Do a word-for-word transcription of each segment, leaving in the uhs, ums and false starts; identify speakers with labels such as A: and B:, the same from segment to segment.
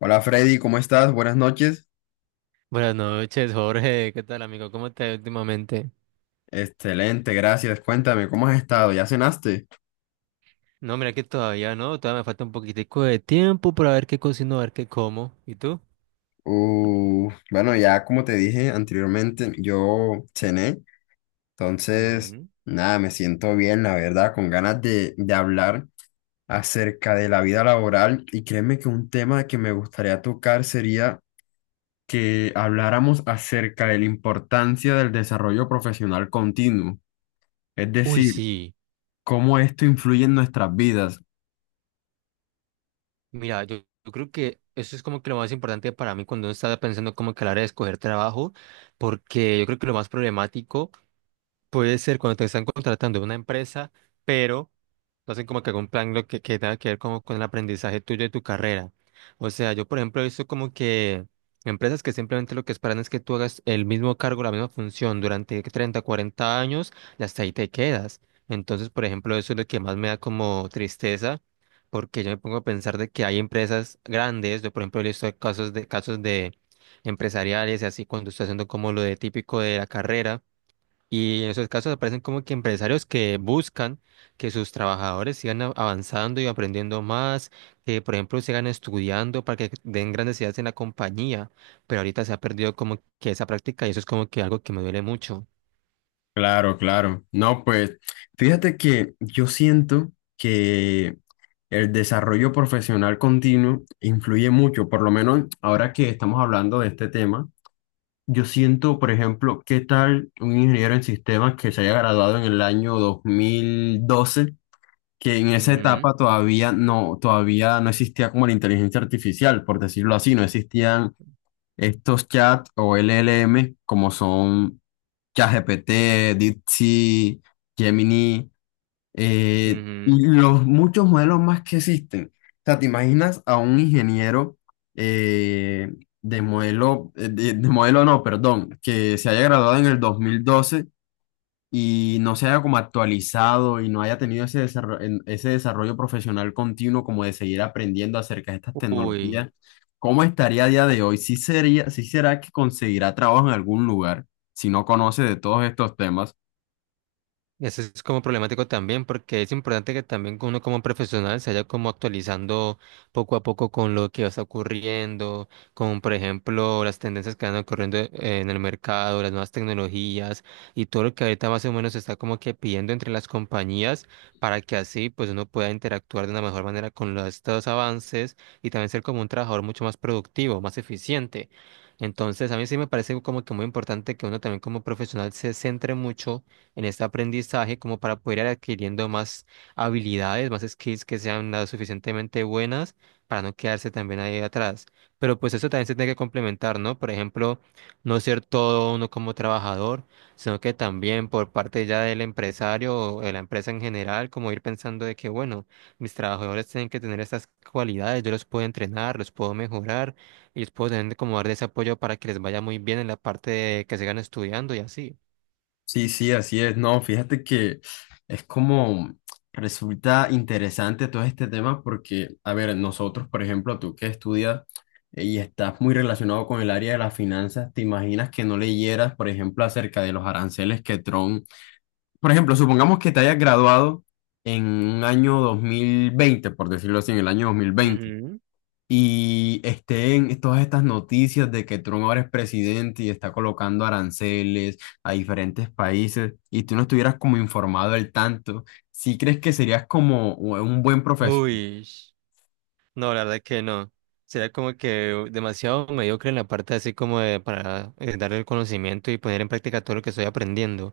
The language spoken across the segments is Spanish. A: Hola Freddy, ¿cómo estás? Buenas noches.
B: Buenas noches, Jorge. ¿Qué tal, amigo? ¿Cómo estás últimamente?
A: Excelente, gracias. Cuéntame, ¿cómo has estado? ¿Ya cenaste?
B: No, mira que todavía no, todavía me falta un poquitico de tiempo para ver qué cocino, a ver qué como. ¿Y tú?
A: Uh, bueno, ya como te dije anteriormente, yo cené, entonces,
B: Ujú.
A: nada, me siento bien, la verdad, con ganas de, de hablar acerca de la vida laboral, y créeme que un tema que me gustaría tocar sería que habláramos acerca de la importancia del desarrollo profesional continuo, es
B: Uy,
A: decir,
B: sí.
A: cómo esto influye en nuestras vidas.
B: Mira, yo, yo creo que eso es como que lo más importante para mí cuando uno está pensando como que a la hora de escoger trabajo, porque yo creo que lo más problemático puede ser cuando te están contratando en una empresa, pero no hacen como que algún plan lo que, que tenga que ver como con el aprendizaje tuyo de tu carrera. O sea, yo por ejemplo he visto como que empresas que simplemente lo que esperan es que tú hagas el mismo cargo, la misma función durante treinta, cuarenta años y hasta ahí te quedas. Entonces, por ejemplo, eso es lo que más me da como tristeza, porque yo me pongo a pensar de que hay empresas grandes, yo por ejemplo he visto casos de, casos de empresariales y así cuando estoy haciendo como lo de típico de la carrera y en esos casos aparecen como que empresarios que buscan que sus trabajadores sigan a- avanzando y aprendiendo más, que por ejemplo sigan estudiando para que den grandes ideas en la compañía, pero ahorita se ha perdido como que esa práctica y eso es como que algo que me duele mucho.
A: Claro, claro. No, pues fíjate que yo siento que el desarrollo profesional continuo influye mucho, por lo menos ahora que estamos hablando de este tema. Yo siento, por ejemplo, qué tal un ingeniero en sistemas que se haya graduado en el año dos mil doce, que en esa
B: Ujú,
A: etapa todavía no, todavía no existía como la inteligencia artificial, por decirlo así. No existían estos chats o L L M como son ChatGPT, DeepSeek, Gemini, eh, y los muchos modelos más que existen. O sea, ¿te imaginas a un ingeniero eh, de modelo, eh, de, de modelo no, perdón, que se haya graduado en el dos mil doce y no se haya como actualizado y no haya tenido ese desarrollo, ese desarrollo profesional continuo, como de seguir aprendiendo acerca de estas
B: ujú. Uy.
A: tecnologías? ¿Cómo estaría a día de hoy? ¿Sí sería, sí será que conseguirá trabajo en algún lugar si no conoce de todos estos temas?
B: Eso es como problemático también, porque es importante que también uno como profesional se vaya como actualizando poco a poco con lo que está ocurriendo, con por ejemplo las tendencias que van ocurriendo eh, en el mercado, las nuevas tecnologías y todo lo que ahorita más o menos se está como que pidiendo entre las compañías para que así pues uno pueda interactuar de una mejor manera con los, estos avances y también ser como un trabajador mucho más productivo, más eficiente. Entonces, a mí sí me parece como que muy importante que uno también como profesional se centre mucho en este aprendizaje como para poder ir adquiriendo más habilidades, más skills que sean lo suficientemente buenas para no quedarse también ahí atrás. Pero pues eso también se tiene que complementar, ¿no? Por ejemplo, no ser todo uno como trabajador, sino que también por parte ya del empresario o de la empresa en general, como ir pensando de que, bueno, mis trabajadores tienen que tener estas cualidades, yo los puedo entrenar, los puedo mejorar, y les puedo tener como darle ese apoyo para que les vaya muy bien en la parte de que sigan estudiando y así.
A: Sí, sí, así es. No, fíjate que es como resulta interesante todo este tema porque, a ver, nosotros, por ejemplo, tú que estudias, eh, y estás muy relacionado con el área de las finanzas, ¿te imaginas que no leyeras, por ejemplo, acerca de los aranceles que Trump, por ejemplo, supongamos que te hayas graduado en un año dos mil veinte, por decirlo así, en el año dos mil veinte,
B: Ujú.
A: y estén todas estas noticias de que Trump ahora es presidente y está colocando aranceles a diferentes países, y tú no estuvieras como informado del tanto? ¿Sí crees que serías como un buen profesional?
B: Uy, no, la verdad que no. Será como que demasiado mediocre en la parte así como de para eh, darle el conocimiento y poner en práctica todo lo que estoy aprendiendo.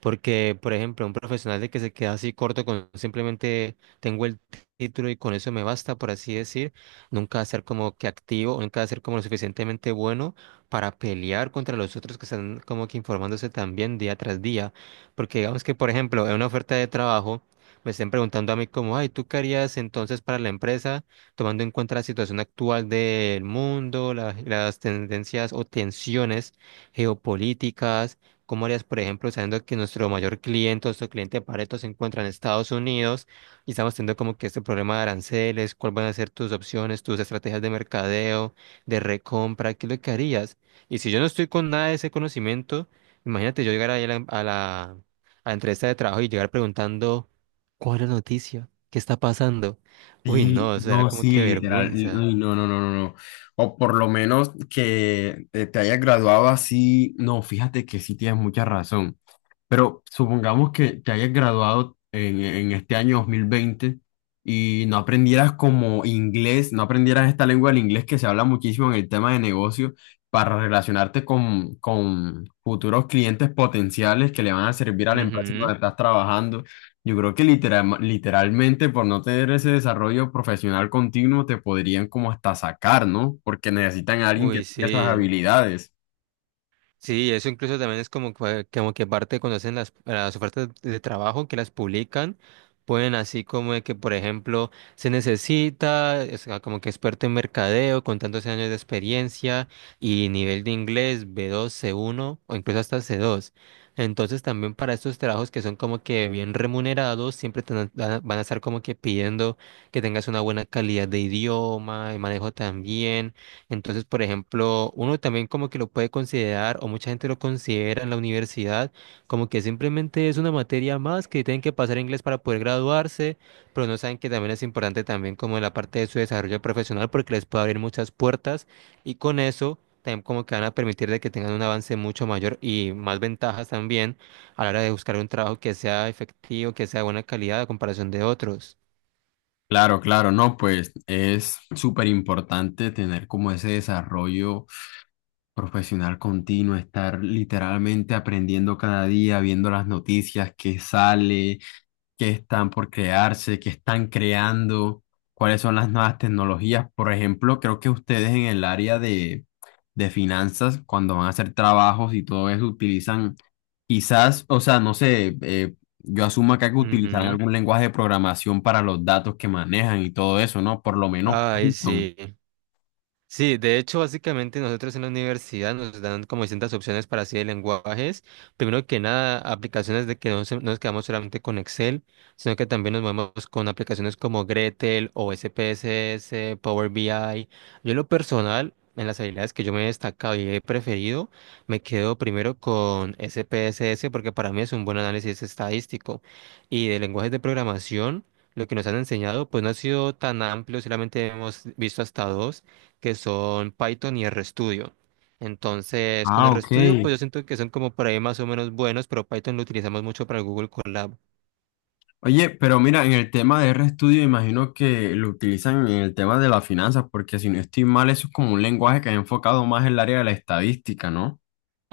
B: Porque, por ejemplo, un profesional de que se queda así corto con simplemente tengo el título y con eso me basta, por así decir, nunca va a ser como que activo, nunca va a ser como lo suficientemente bueno para pelear contra los otros que están como que informándose también día tras día. Porque digamos que, por ejemplo, en una oferta de trabajo me estén preguntando a mí como, ay, ¿tú qué harías entonces para la empresa, tomando en cuenta la situación actual del mundo, la- las tendencias o tensiones geopolíticas? ¿Cómo harías, por ejemplo, sabiendo que nuestro mayor cliente, nuestro cliente de Pareto se encuentra en Estados Unidos y estamos teniendo como que este problema de aranceles? ¿Cuáles van a ser tus opciones, tus estrategias de mercadeo, de recompra? ¿Qué es lo que harías? Y si yo no estoy con nada de ese conocimiento, imagínate yo llegar ahí a la, a la, a la entrevista de trabajo y llegar preguntando, ¿cuál es la noticia? ¿Qué está pasando? Uy,
A: Sí,
B: no, eso era
A: no,
B: como
A: sí,
B: que
A: literal, li-
B: vergüenza.
A: uy, no, no, no, no, no. O por lo menos que eh, te hayas graduado así, no, fíjate que sí tienes mucha razón. Pero supongamos que te hayas graduado en, en este año dos mil veinte y no aprendieras como inglés, no aprendieras esta lengua del inglés que se habla muchísimo en el tema de negocio para relacionarte con, con futuros clientes potenciales que le van a servir a la empresa en
B: Ujú.
A: donde estás trabajando. Yo creo que literal- literalmente, por no tener ese desarrollo profesional continuo, te podrían como hasta sacar, ¿no? Porque necesitan a alguien que
B: Uy,
A: tenga esas
B: sí.
A: habilidades.
B: Sí, eso incluso también es como, que- como que parte cuando hacen las, las ofertas de trabajo que las publican, pueden así como de que, por ejemplo, se necesita, o sea, como que experto en mercadeo con tantos años de experiencia y nivel de inglés B dos, C uno o incluso hasta C dos. Entonces también para estos trabajos que son como que bien remunerados, siempre te van a van a estar como que pidiendo que tengas una buena calidad de idioma, el manejo también entonces, por ejemplo, uno también como que lo puede considerar, o mucha gente lo considera en la universidad, como que simplemente es una materia más que tienen que pasar inglés para poder graduarse, pero no saben que también es importante también como en la parte de su desarrollo profesional porque les puede abrir muchas puertas y con eso también como que van a permitir de que tengan un avance mucho mayor y más ventajas también a la hora de buscar un trabajo que sea efectivo, que sea de buena calidad a comparación de otros.
A: Claro, claro, no, pues es súper importante tener como ese desarrollo profesional continuo, estar literalmente aprendiendo cada día, viendo las noticias que sale, que están por crearse, que están creando, cuáles son las nuevas tecnologías. Por ejemplo, creo que ustedes en el área de, de finanzas, cuando van a hacer trabajos y todo eso, utilizan quizás, o sea, no sé, eh, yo asumo acá que utilizarán
B: Ujú.
A: algún lenguaje de programación para los datos que manejan y todo eso, ¿no? Por lo menos
B: Ay,
A: Python.
B: sí. Sí, de hecho, básicamente nosotros en la universidad nos dan como distintas opciones para así de lenguajes. Primero que nada, aplicaciones de que no se- no nos quedamos solamente con Excel, sino que también nos movemos con aplicaciones como Gretel o S P S S, Power B I. Yo en lo personal, en las habilidades que yo me he destacado y he preferido, me quedo primero con S P S S porque para mí es un buen análisis estadístico. Y de lenguajes de programación, lo que nos han enseñado, pues no ha sido tan amplio, solamente hemos visto hasta dos que son Python y RStudio. Entonces, con
A: Ah, ok.
B: RStudio, pues yo siento que son como por ahí más o menos buenos, pero Python lo utilizamos mucho para el Google Colab.
A: Oye, pero mira, en el tema de RStudio, imagino que lo utilizan en el tema de las finanzas, porque si no estoy mal, eso es como un lenguaje que ha enfocado más en el área de la estadística, ¿no?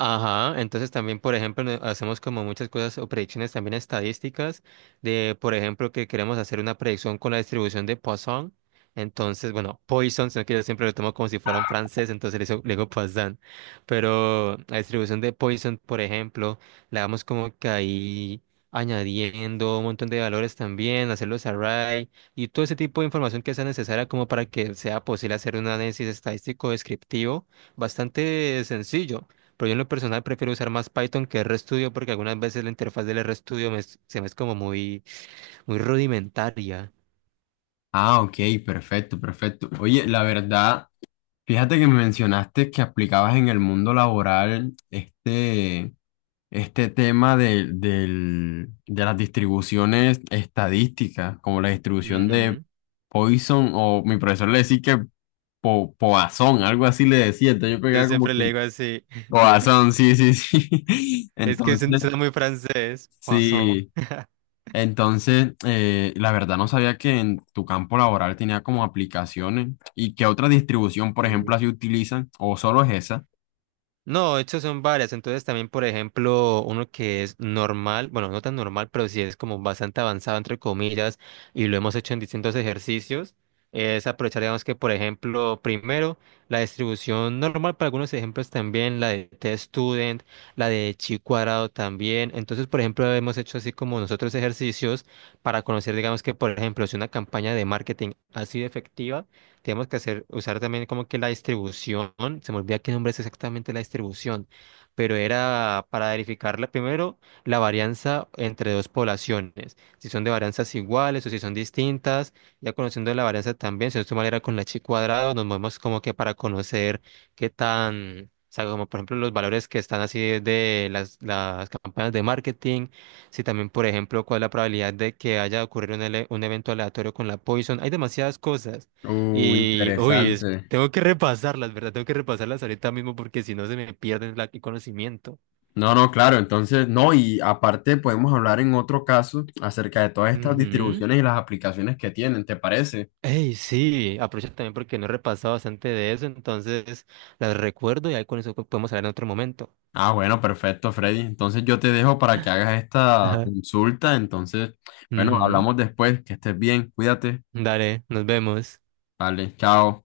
B: Ajá, entonces también, por ejemplo, ne- hacemos como muchas cosas o predicciones también estadísticas de, por ejemplo, que queremos hacer una predicción con la distribución de Poisson. Entonces, bueno, Poisson, sino que yo siempre lo tomo como si fuera un francés, entonces le, hizo- le digo Poisson. Pero la distribución de Poisson, por ejemplo, la vamos como que ahí añadiendo un montón de valores también, hacer los array y todo ese tipo de información que sea necesaria como para que sea posible hacer un análisis estadístico descriptivo bastante sencillo. Pero yo en lo personal prefiero usar más Python que RStudio porque algunas veces la interfaz del RStudio me es- se me es como muy, muy rudimentaria.
A: Ah, ok, perfecto, perfecto. Oye, la verdad, fíjate que me mencionaste que aplicabas en el mundo laboral este, este tema de, del- de las distribuciones estadísticas, como la distribución de
B: Ujú.
A: Poisson, o mi profesor le decía que po- Poisson, algo así le decía, entonces yo
B: Yo
A: pegaba como
B: siempre
A: que
B: le digo así,
A: Boazón, sí, sí, sí.
B: es que suena
A: Entonces,
B: suena muy francés, Poisson.
A: sí. Entonces, eh, la verdad no sabía que en tu campo laboral tenía como aplicaciones, y qué otra distribución, por ejemplo, así utilizan, o solo es esa.
B: No, estas son varias. Entonces también, por ejemplo, uno que es normal, bueno, no tan normal, pero sí es como bastante avanzado, entre comillas, y lo hemos hecho en distintos ejercicios, es aprovechar, digamos que, por ejemplo, primero, la distribución normal para algunos ejemplos también, la de T-Student, la de Chi cuadrado también. Entonces, por ejemplo, hemos hecho así como nosotros ejercicios para conocer, digamos que, por ejemplo, si una campaña de marketing ha sido efectiva tenemos que hacer, usar también como que la distribución, se me olvida qué nombre es exactamente la distribución, pero era para verificarla primero la varianza entre dos poblaciones, si son de varianzas iguales o si son distintas, ya conociendo la varianza también, si no estoy mal era con la chi cuadrado, nos movemos como que para conocer qué tan, o sea, como por ejemplo los valores que están así de las, las campañas de marketing, si también por ejemplo cuál es la probabilidad de que haya ocurrido un, ele- un evento aleatorio con la Poison, hay demasiadas cosas.
A: Uh,
B: Y, uy, es-
A: interesante.
B: tengo que repasarlas, ¿verdad? Tengo que repasarlas ahorita mismo porque si no se me pierden la- el conocimiento.
A: No, no, claro, entonces, no, y aparte podemos hablar en otro caso acerca de todas estas
B: Ujú.
A: distribuciones y las aplicaciones que tienen, ¿te parece?
B: Ey, sí, aprovecho también porque no he repasado bastante de eso, entonces las recuerdo y ahí con eso podemos hablar en otro momento.
A: Ah, bueno, perfecto, Freddy. Entonces yo te dejo para que hagas esta
B: Ajá.
A: consulta. Entonces, bueno,
B: Ujú.
A: hablamos después, que estés bien, cuídate.
B: Dale, nos vemos.
A: Vale, chao.